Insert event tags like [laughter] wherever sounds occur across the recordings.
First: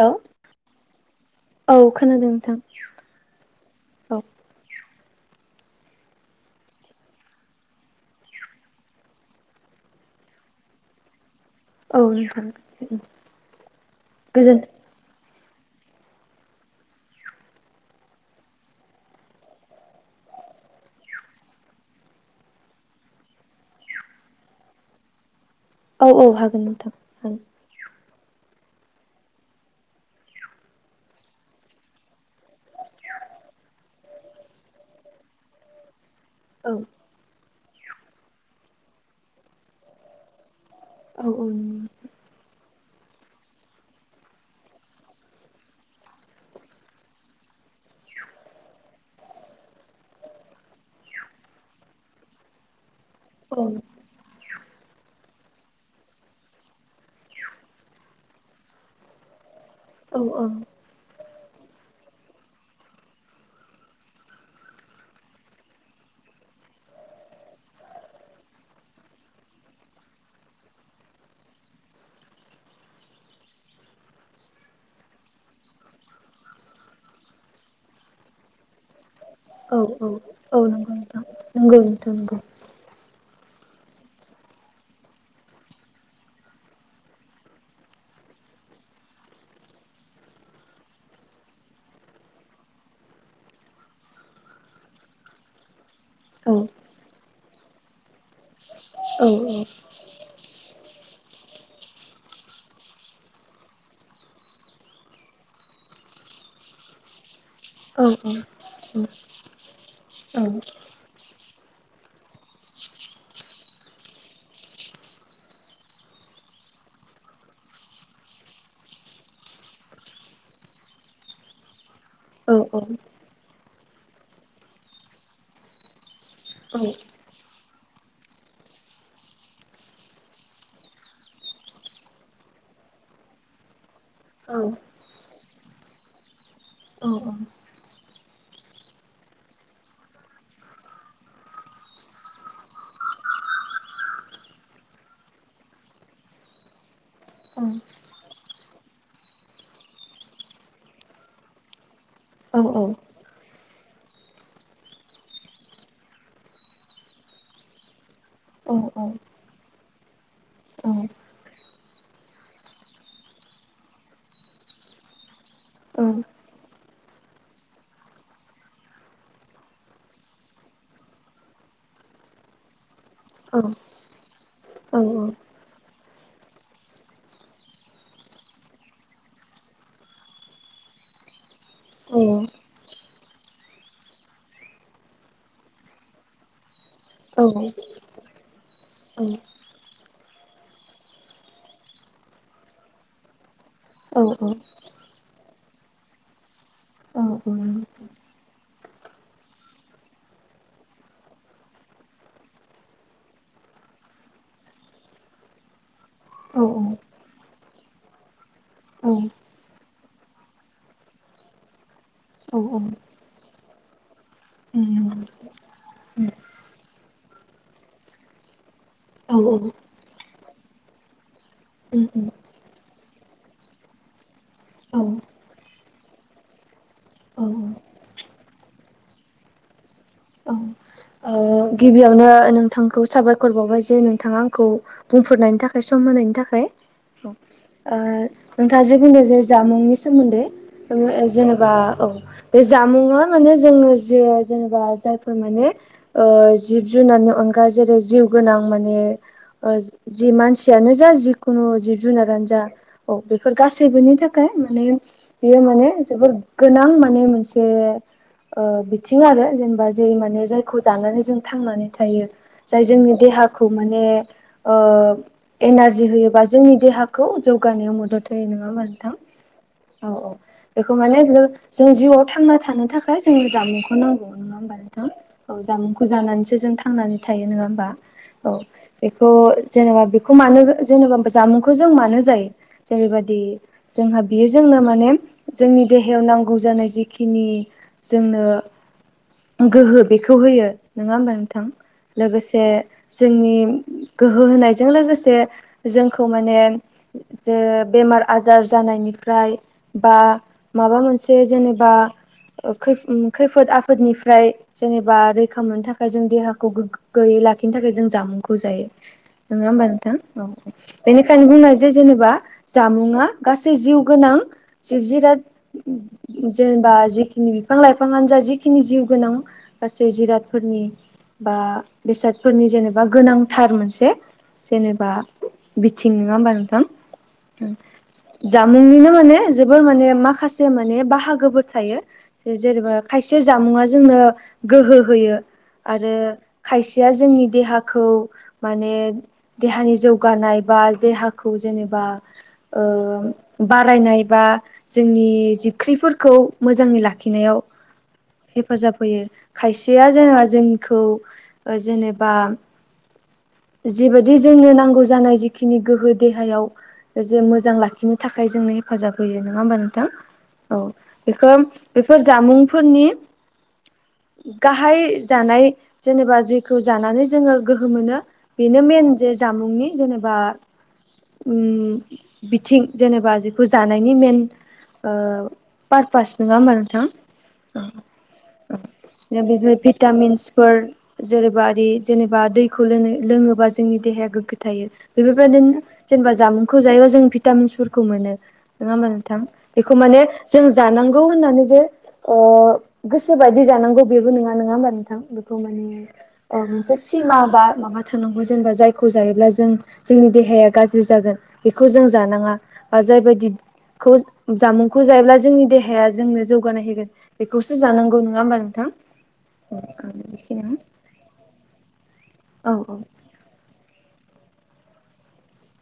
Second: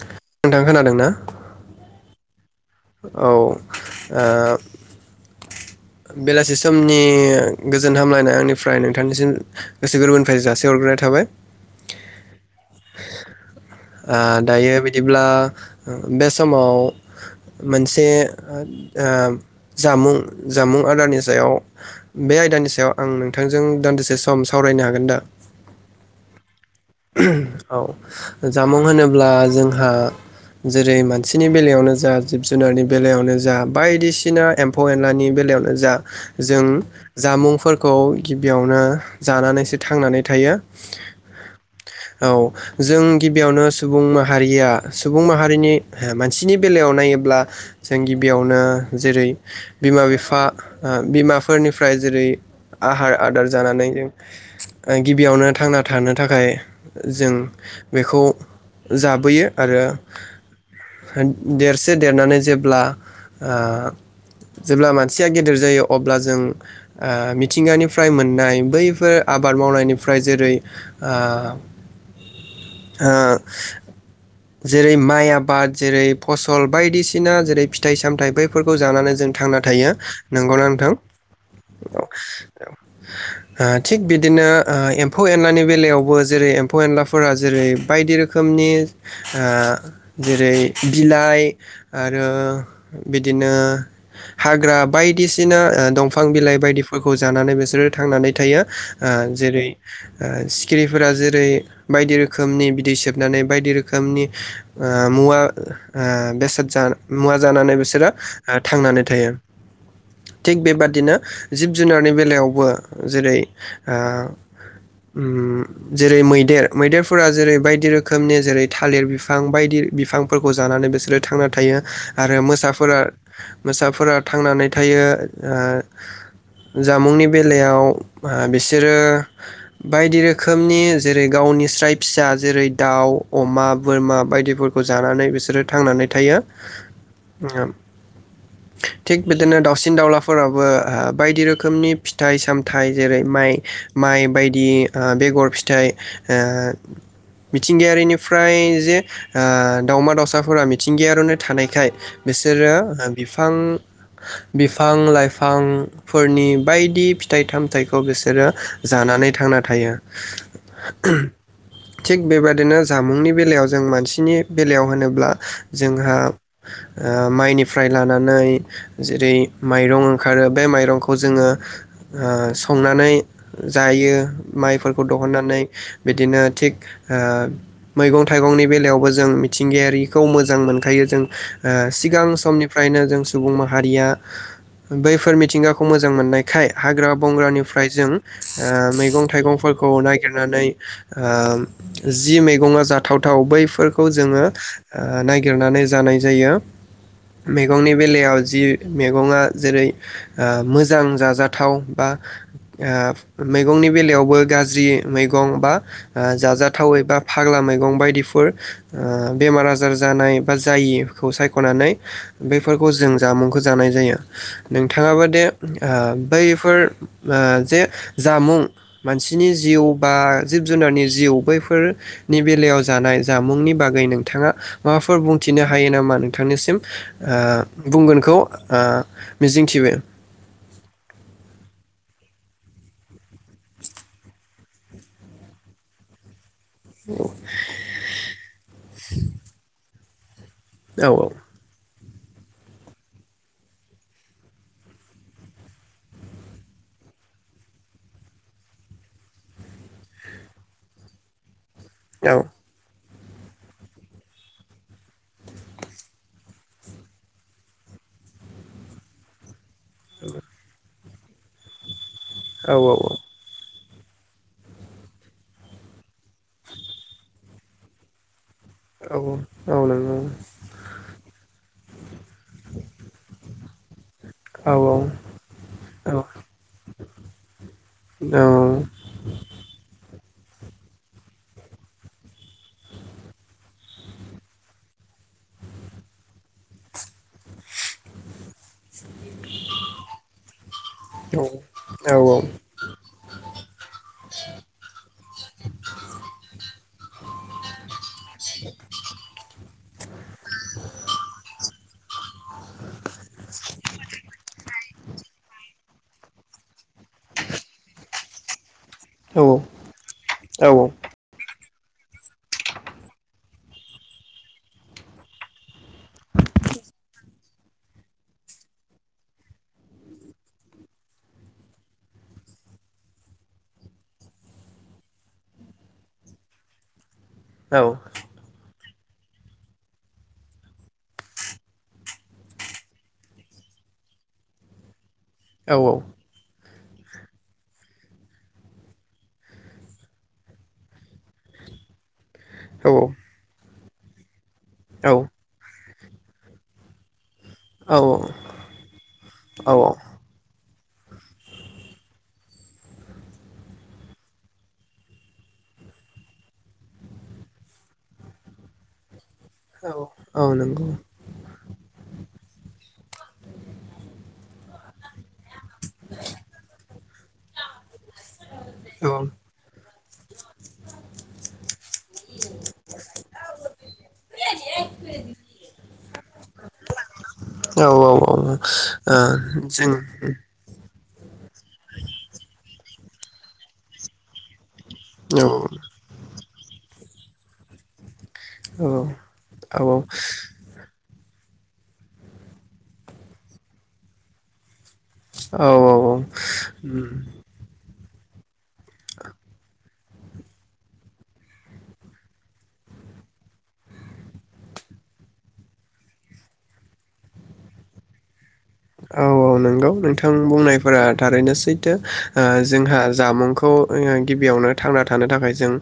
हेल' नोंथां खोनादों ना औ खोनादों। नोंथां औ औ आ बेलासि समनि गोजोन हामलायनाय आंनिफ्राय नोंथांनिसिम गोसो गोरबोनिफ्राय जासि हरग्रोनाय थाबाय औ नोंथा उम आ दायो बिदिब्ला बे समाव मोनसे आ जामुं जामुं आदारनि सायाव बे आयदानि सायाव आं नोंथांजों दान्दिसे सम सावरायनो हागोन दा औ औ हागोन नों उम औ जामुं होनोब्ला जोंहा जेरै मानसिनि बेलायावनो जा जिब जुनारनि बेलायावनो जा बायदिसिना एम्फौ एनलानि बेलायावनो जा जों जामुंफोर खौ गिबियावनो जानानैसो थांनानै थायो औ औ नंगौ औ जों गिबियावनो सुबुं माहारिया सुबुं माहारिनि मानसिनि बेलायाव नायोब्ला जों गिबियावनो जेरै बिमा बिफा बिमाफोरनिफ्राय जेरै आहार आदार औ जानानै जों गिबियावनो थांना थानो थाखाय जों बेखौ जाबोयो आरो औ [unintelligible] देरसे देरनानै जेब्ला आ जेब्ला मानसिया गेदेर जायो अब्ला जों आ मिथिंगानिफ्राय मोननाय बैफोर आबाद मावनायनिफ्राय जेरै आ आ जेरै माइ आबाद जेरै फसल बायदिसिना जेरै फिथाइ सामथायाइ बैफोरखौ जानानै जों थांना औ थायो नंगौना नोंथां नंगौ औ नंगौ औ ओ नोंथां नंगौ थिग बिदिनो ओ एम्फौ एननायनि बेलायावबो जेरै एमफौ एनलाफोरा जेरै बाइदि रोखोमनि ओ जेरै बिलाइ आरो बिदिनो हाग्रा बायदिसिना ओ दंफा बिफां औ बिलाइ बायदिफोरखौ जानानै बेसो [unintelligible] थांनानै थायो आ औ जेरै आ सिखिरि फोरा जेरै बायदि रोखोमनि बिदै सोबनानै बायदि रोखोमनि आ मुवा आ बेसाद जा मुवा जानानै औ बिसोरो थांनानै थायो थिग औ बेबादिनो जिब जुनारनि बेलायावबो जेरै आ उम जेरै मैदेर मैदेरफोरा जेरै बायदि रोखोमनि जेरै थालिर बिफां बायदि बिफांफोरखौ जानानै बिसोरो थांना थायो। आरो औ औ मोसाफोरा मोसाफोरा थांनानै थायो आ जामुंनि बेलायाव ओ बिसोरो बायदि रोखोम। खोमनि जेरै गावनि स्राय फिसा जेरै दाउ अमा बोरमा बायदिफोरखौ जानानै बिसोरो थांनानै थायो थिग बिदिनो दाउसिन दाउलाफोरावाबो बायदि रोखोमनि फिथाइ सामथाइ जेरै माइ माइ बायदि। ओ बेगर फिथाइ ओ मिथिंगायारिनिफ्राय जे ओ दावमा दाउसाफोरा मिथिंगायारियानो थानायखाय। बिसोरो बिफा बिफां बिफां लाइफांफोरनि बायदि फिथाइ थामथाइखौ बेसो बिसोरो जानानै थांना थायो थिग बेबादिनो जामुंनि बेलायाव जों मानसिनि बेलायाव होनोब्ला जोंहा ओ माइनिफ्राय लानानै जेरै माइरं ओंखारो बे माइरंखौ जोङो ओ संनानै। जायो। माइफोरखौ दहननानै। बिदिनो थिग ओ मैगं थाइगंनि बेलायावबो जों मिथिंगायारिखौ मोजां मोनखायो जों। ओ सिगां समनिफ्रायनो जों। सुबुं माहारिया बैफोर मिथिंगाखौ मोजां मोननायखाय। हाग्रा बंग्रानिफ्राय जों ओ मैगं‌ थाइगंफोरखौ नाय। नानै ओ जि मैंगंआ जाथावथाव बैफो। फोरखौ जोङो ओ नाय। गिरनानै जानाय जायो मैगंनि बेलायाव जि मैगङा जेरै ओ मोजां जाजाथाव बा ओ मैगंनि बेलायाव। बबे गाज्रि मैगं बा। ओ जाजाथाव एबा। फाग्ला मैगं बायदिफोर। ओ बेमार आजार। जानाय बा जायिखौ सायख'नानै। बेफोरखौ जों जामुंखौ। जानाय जायो। नोंथाङाबो दे ओ। बैफोर जे जामुं। मानसिनि औ जिउ बा जिब जुनारनि जिउ औ औ बैफोरनि बेलायाव जानाय जामुंनि बागै नोंथाङा औ माबाफोर बुंथिनो हायो नामा नोंथांनिसिम औ बुंगोनखौ मिजिंथिबाय। औ ओ गिबियावनो नोंथांखौ साबायखर बावबाय जे नोंथाङा आंखौ बुंफोरनायनि थाखाय सम होनायनि थाखाय। ओ नोंथाङा जे बुंदों जे जामुंनि। सोमोन्दै। औ जेनेबा औ। बे जामुंआ माने जोङो जे जेनेबा जायफोर माने। ओ जिब जुनारनि अनगा जेरै जिउ गोनां माने जि मानसियानो जा जिखुनु। जिब औ जुनारानो जा औ बेफोर गासैबोनि थाखाय माने बेयो माने जोबोद गोनां माने मोनसे ओ बिथिं आरो जेनेबा जे माने जाय जानानै जों थांनानै थायो औ जाय औ जोंनि औ देहाखौ माने ओ एनारजि होयोबा जोंनि देहाखौ जौगानायाव मदद होयो नो नङा ओमबा औ नंगौ औ नोंथां औ औ बेखौ माने जों जों जिउआव थांना थानो थाखाय जोंनो जामुंखौ नांगौ नङा ओमबा नोंथां जामुंखौ जानानैसो जों थांनानै थायो नोङा ओमबा औ बेखौ जेनेबा बेखौ मानो जेनेबा जामुंखौ जों मानो जायो जेरैबादि जोंहा बियो जोंनो माने जोंनि देहायाव नांगौ जानायजिखिनि जोंनो गोहो बेखौ खौ होयो नोङा होमबा नोंथां लोगोसे जोंनि गोहो होनायजों लोगोसे जोंखौ माने जे बेमार आजार जानायनिफ्राय बा माबा मोनसे जेनेबा ओ खै खैफोद आफोदनिफ्राय जेनेब बा रैखा मोननो थाखाय जों देहाखौ गोग्गोयै लाखिनो थाखाय जों जामुंखौ जायो नोंङा ओमबा नोंथा बेनिखायनो बुंनाय जे जेनेबा जामुङा गासै जिउ गोनां जिब जिराद जेनेबा जिखिनि बिफां लाइफांआनो जा जिखिनि जिउ गोनां गासै जिरादफोरनि बा बेसादफोरनि जेनेबा गोनांथार मोनसे जेनेबा बिथिं नोङा होमबा नोंथां जा मुंनिनो माने जोबोर माने माखासे माने बाहागोफोर थायो जेनेबा खायसे जामुंआ जोंनो गोहो होयो आरो खायसेया जोंनि देहाखौ माने देहानि जौगानाय बा देहाखौ जेनेबा ओ बारायनायबा जोंनि जि ओंख्रिफोरखौ मोजाङै लाख लाखिनायाव हेफाजाब होयो। औ खायसेया जेनेबा जोंखौ ओ जेनेबा जिबायदि जोंनो नांगौ जानाय जिखिनि गोहो देहायाव जे मोजां लाखिनो थाखाय जोंनो हेफाजाब होयो नङा होमबा नोंथां औ बेखो बेफोर जामुंफोरनि गाहाय जानाय जेनेबा जेखौ जानानै जोङो गोहो मोनो बेनो औ मेन जे जामुंनि जेनेबा उम बिथिं जेनेबा जेखौ जानायनि मेन ओ पारपस नङा होमबा नोंथां औ भिटामिन्सफोर जेरैबा जेनेबा दैखौ लोङोबा जोंनि देहाया गोग्गो थायो जों बेफोरबायदिनो जेनेबा जामुं [unintelligible] जायोबा जों भिटामिन्सफोरखौ मोनो औ नङा औ होमबा नोंथां बेखौ माने जों जानांगौ होननानै ओ गोसो बायदि जानांगो बेबो नङा नङा होमबा [unintelligible] बेखौ औ माने औ मोनसे औ सिमा बा माबा [unintelligible] जेनेबा जायखौ जायोब्ला जों जोंनि देहाया गाज्रि जागोन बेखौ जों जानाङा बा जायबायदिखौ जामुंखौ जायोब्ला जोंनि देहाया जोंनो जौगानाय होगोन बेखौसो जानांगौ नङा होमबा नों औ औ नंगौ नोंथां बुंनायफोरा थारैनो सैथो औ जोंहा जामुंखौ गिबियावनो थांना थानो थाखाय जों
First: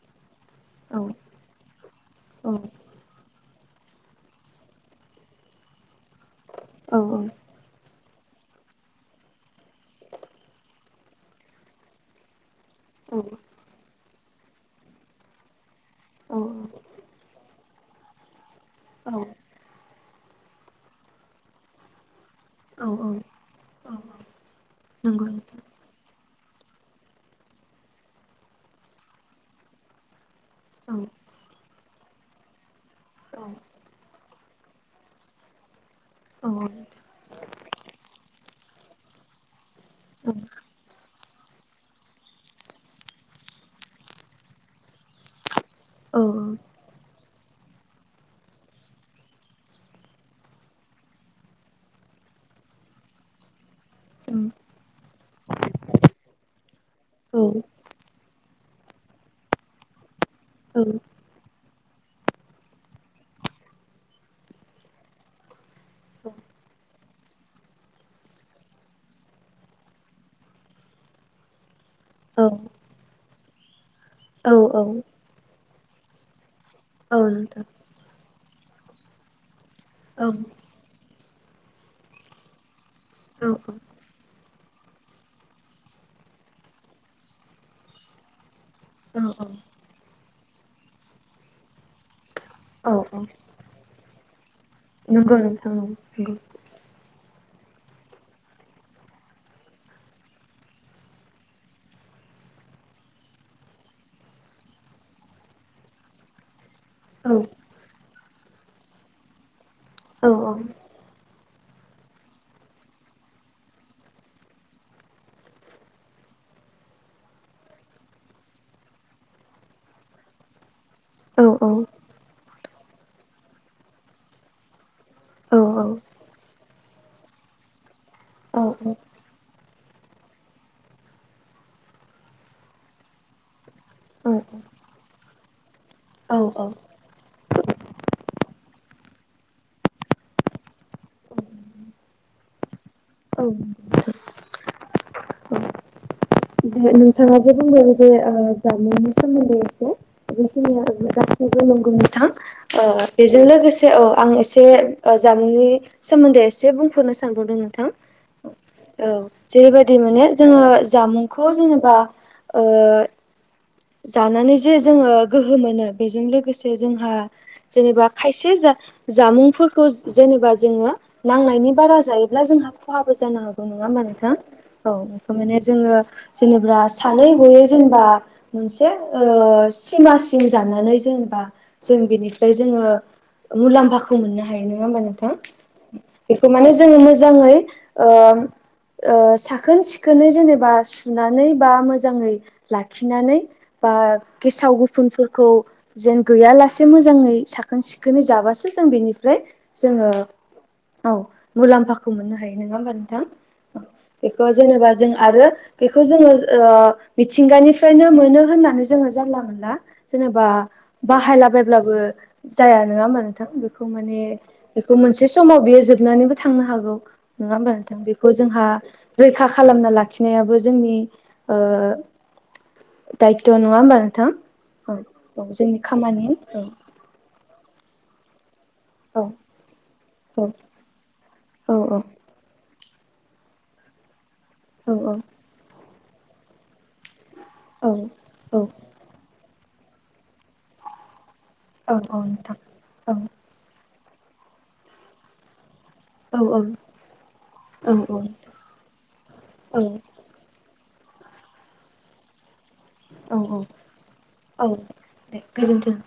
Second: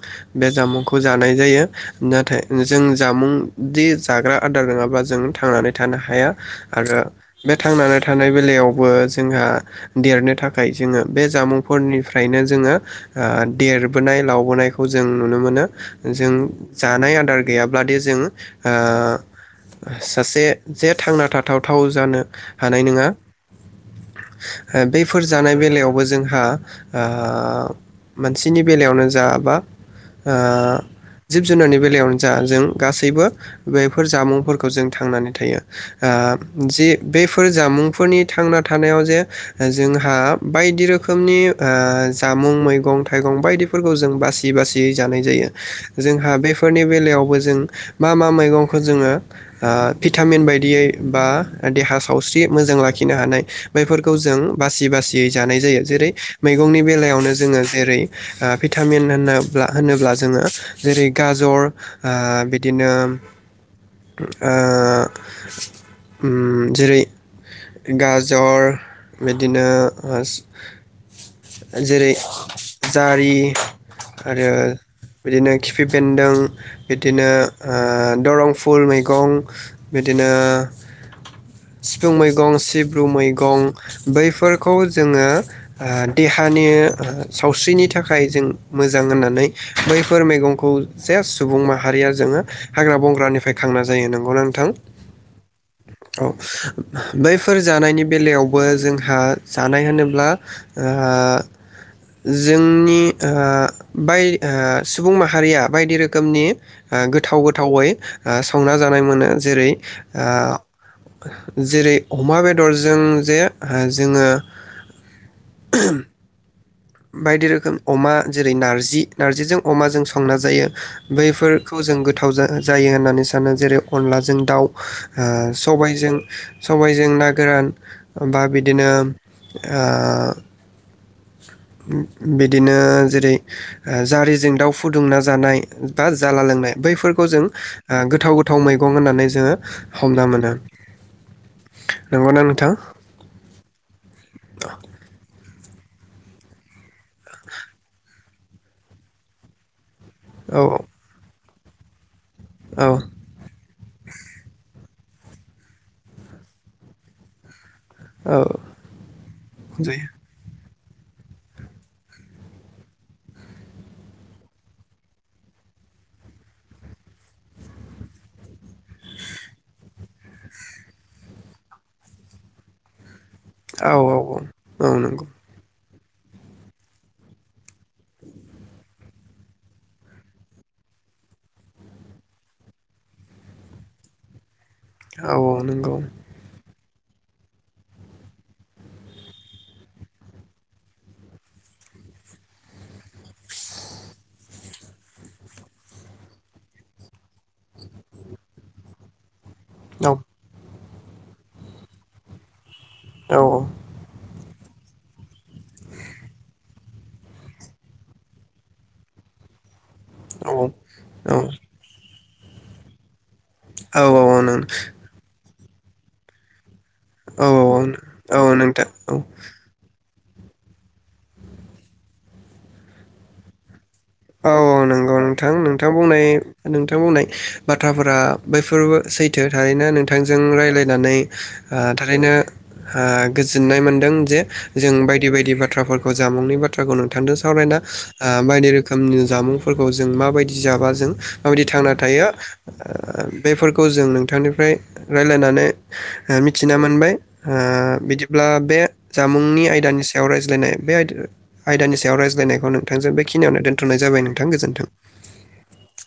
बे जामुंखौ औ जानाय जायो नाथाय औ जों जामुं दि जाग्रा आदार नङाबा जों थांनानै थानो हाया आरो औ बे थानाय बेलायावबो जोंहा देरनो थाखाय जोङो बे जामुंफोरनिफ्रायनो जोङो औ ओ देर [unintelligible] लावबोनायखौ जों नुनो मोनो जों जानाय आदार गैयाब्लादि जोंङो ओ औ सासे जे थांना थाथावथाव जानो हानाय औ नङा औ बेफोर नंगौ जानाय बेलायावबो जों ओ मोनसेनि बेलायावनो जा बा ओ औ जिब जुनारनि जा जों गासैबो औ बेफोर जामुं फोरफोरखौ जों थांनानै थायो औ ओ जि बे मुंफोरनि थांना थानायाव जे जोंहा बायदि रोखोम रोखोमनि जामुं मैगं थाइगं बायदिफोरखौ जों बासिय बासियै जानाय जायो औ जोंहा बेफोरनि बेलायावबो जों मा मा मैगंखौ जोङो औ बिथामिन बायदियोबा देहा सावस्रि मोजां लाखिनो हानाय बेफोरखौ जों बासि बासियै जानाय जायो जेरै मैगंनि बेलायावनो जोङो जेरै भिटामिन होनोब्ला जोङो जेरै गाजर ओ बिदिनो ओ उम जेरै गाजर बिदिनो जेरै औ जारि आरो औ बिदिनो खिफि बेन्दों बिदिनो नोंथां दरं फुल मैगं बिदिनो सिफुं मैगं सिब र औ औ मैगं बैफोर खौ जोङो ओ देहानि सावस्रिनि थाखाय जों मोजां औ होननानै बैफोर मैगं खौ जे सुबुं माहारिया जोङो औ हाग्रा औ बंग्रानिफ्राय खांना जायो नामा? गोनांथाव नंगौ न नंगौ बैफोर जानायनि बेलायावबो जोंहा जानाय होनोब्ला जोंनि बाय सुबुं माहारिया बायदि रोखोमनि ओ गोथाव गोथावै संना जानाय मोनो जेरै औ ओ जेरै अमा बेदरजों जे जोङो बायदि रोखोम अमा जेरै नार्जि नार्जिजों अमाजों संना जायो। औ औ बैफोरखौ जों गोथाव जा जायो होननानै सानो जेरै अनलाजों दाउ ओ औ सबायजों सबायजों जों ना गोरान बा बिदिनो ओह बिदिनो जेरै जारिजों दाउ फुदुंना जानाय दा जाला औ लोंनाय बैफोरखौ जों आ गोथाव गोथाव गो थाव मैगं होननानै जोङो हमना मोनो। नंगौना नोंथां। औ नोंगौथ। [unintelligible] दे नोंथाङा जे बुंबाय जे ओ जामुंनि सोमोन्दै एसे? औ बेखिनिया ओ गोदान नोंगौ नोंगौ नोंथां। औ ओ बेजों लोगोसे औ आं एसे जामुंनि सोमोन्दै एसे बुंफोरनो सानबावदोंमोन। नोंथां औ औ जेरैबायदि जायो माने जोङो जामुं खौ जेनेबा ओ जानानै जे जोङो गोहो मोनो बेजों लोगोसे जोंहा जेनेबा खायसे जामुंफोरखौ जेनेबा जोङो नांनायनि बारा जायोब्ला जोंहा खहा बो जानो हागौ नङा औ होमबा नोंथां औ औ नंगौ बेखौ माने जोङो जेनेबा सानै गयै जेनेबा मोनसे ओ सिमासिम जानानै जेनेबा जों बेनिफ्राय जोङो मुलाम्फाखौ मोननो हा यो नङा होनबा नोंथां औ औ नंगौ बेखौ माने जोङो मोजाङै ओ ओ साखोन सिखोनै जेनेबा सुनानै बा मोजाङै लाखिनानै बा गेसाव गुफुनफोरखौ जेन गैया लासे मोजाङै साखोन सिखोनै जाबासो जों बेनिफ्राय जोङो औ औ मुलाम्फाखौ मोननो हायो नङा होनबा। औ औ बो जेनेबा जों आरो बेखौ जोङो ओ मिथिंगानिफ्रायनो मोनो। होननानै जोङो जानला मोनला जेनेबा औ बाहायला औ बायब्लाबो जाया नङा होमबा नों थां बेखौ औ माने बे मोनसे समाव बियो जोबनानैबो थांनो हागौ। नङा होमबा नोंथां बेखौ औ औ जोंहा नोंथां औ रैखा खालामना ला खिनायाबो जोंनि ओ दायथ' नङा होनबा नों औ औ नंगौ नोंथां नोंथां बुंनाय औ नोंथां बुंनाय बाथ्राफोरा बैफोरबो औ सैथो थारैनो नोंथांजों औ रायलायनानै औ ओ थारैनो ओ गोजोननाय मोनदों जे औ जों बायदि बायदि बाथ्राफोरखौ जामुंनि बाथ्राखौ नों थांदों सावरायना औ ओ बाय औ जामुंफोरखौ जों माबायदि जाब्ला जों माबादि थांना औ औ थायो ओ नोंथां औ बेफोरखौ जों नोंथांनिफ्राय रायलायनानै औ मिथिना मोनबाय ओ औ बिदिब्ला बे जामुंनि औ आयदानि सायाव रायज्लायनाय बे आय आयदानि सायाव रायज्लायनायखौ नों नोंथांजों औ बेखनिनियावनो दोनथनाय जाबाय नोंथां औ गोजोन्थों दे गोजोन्थों।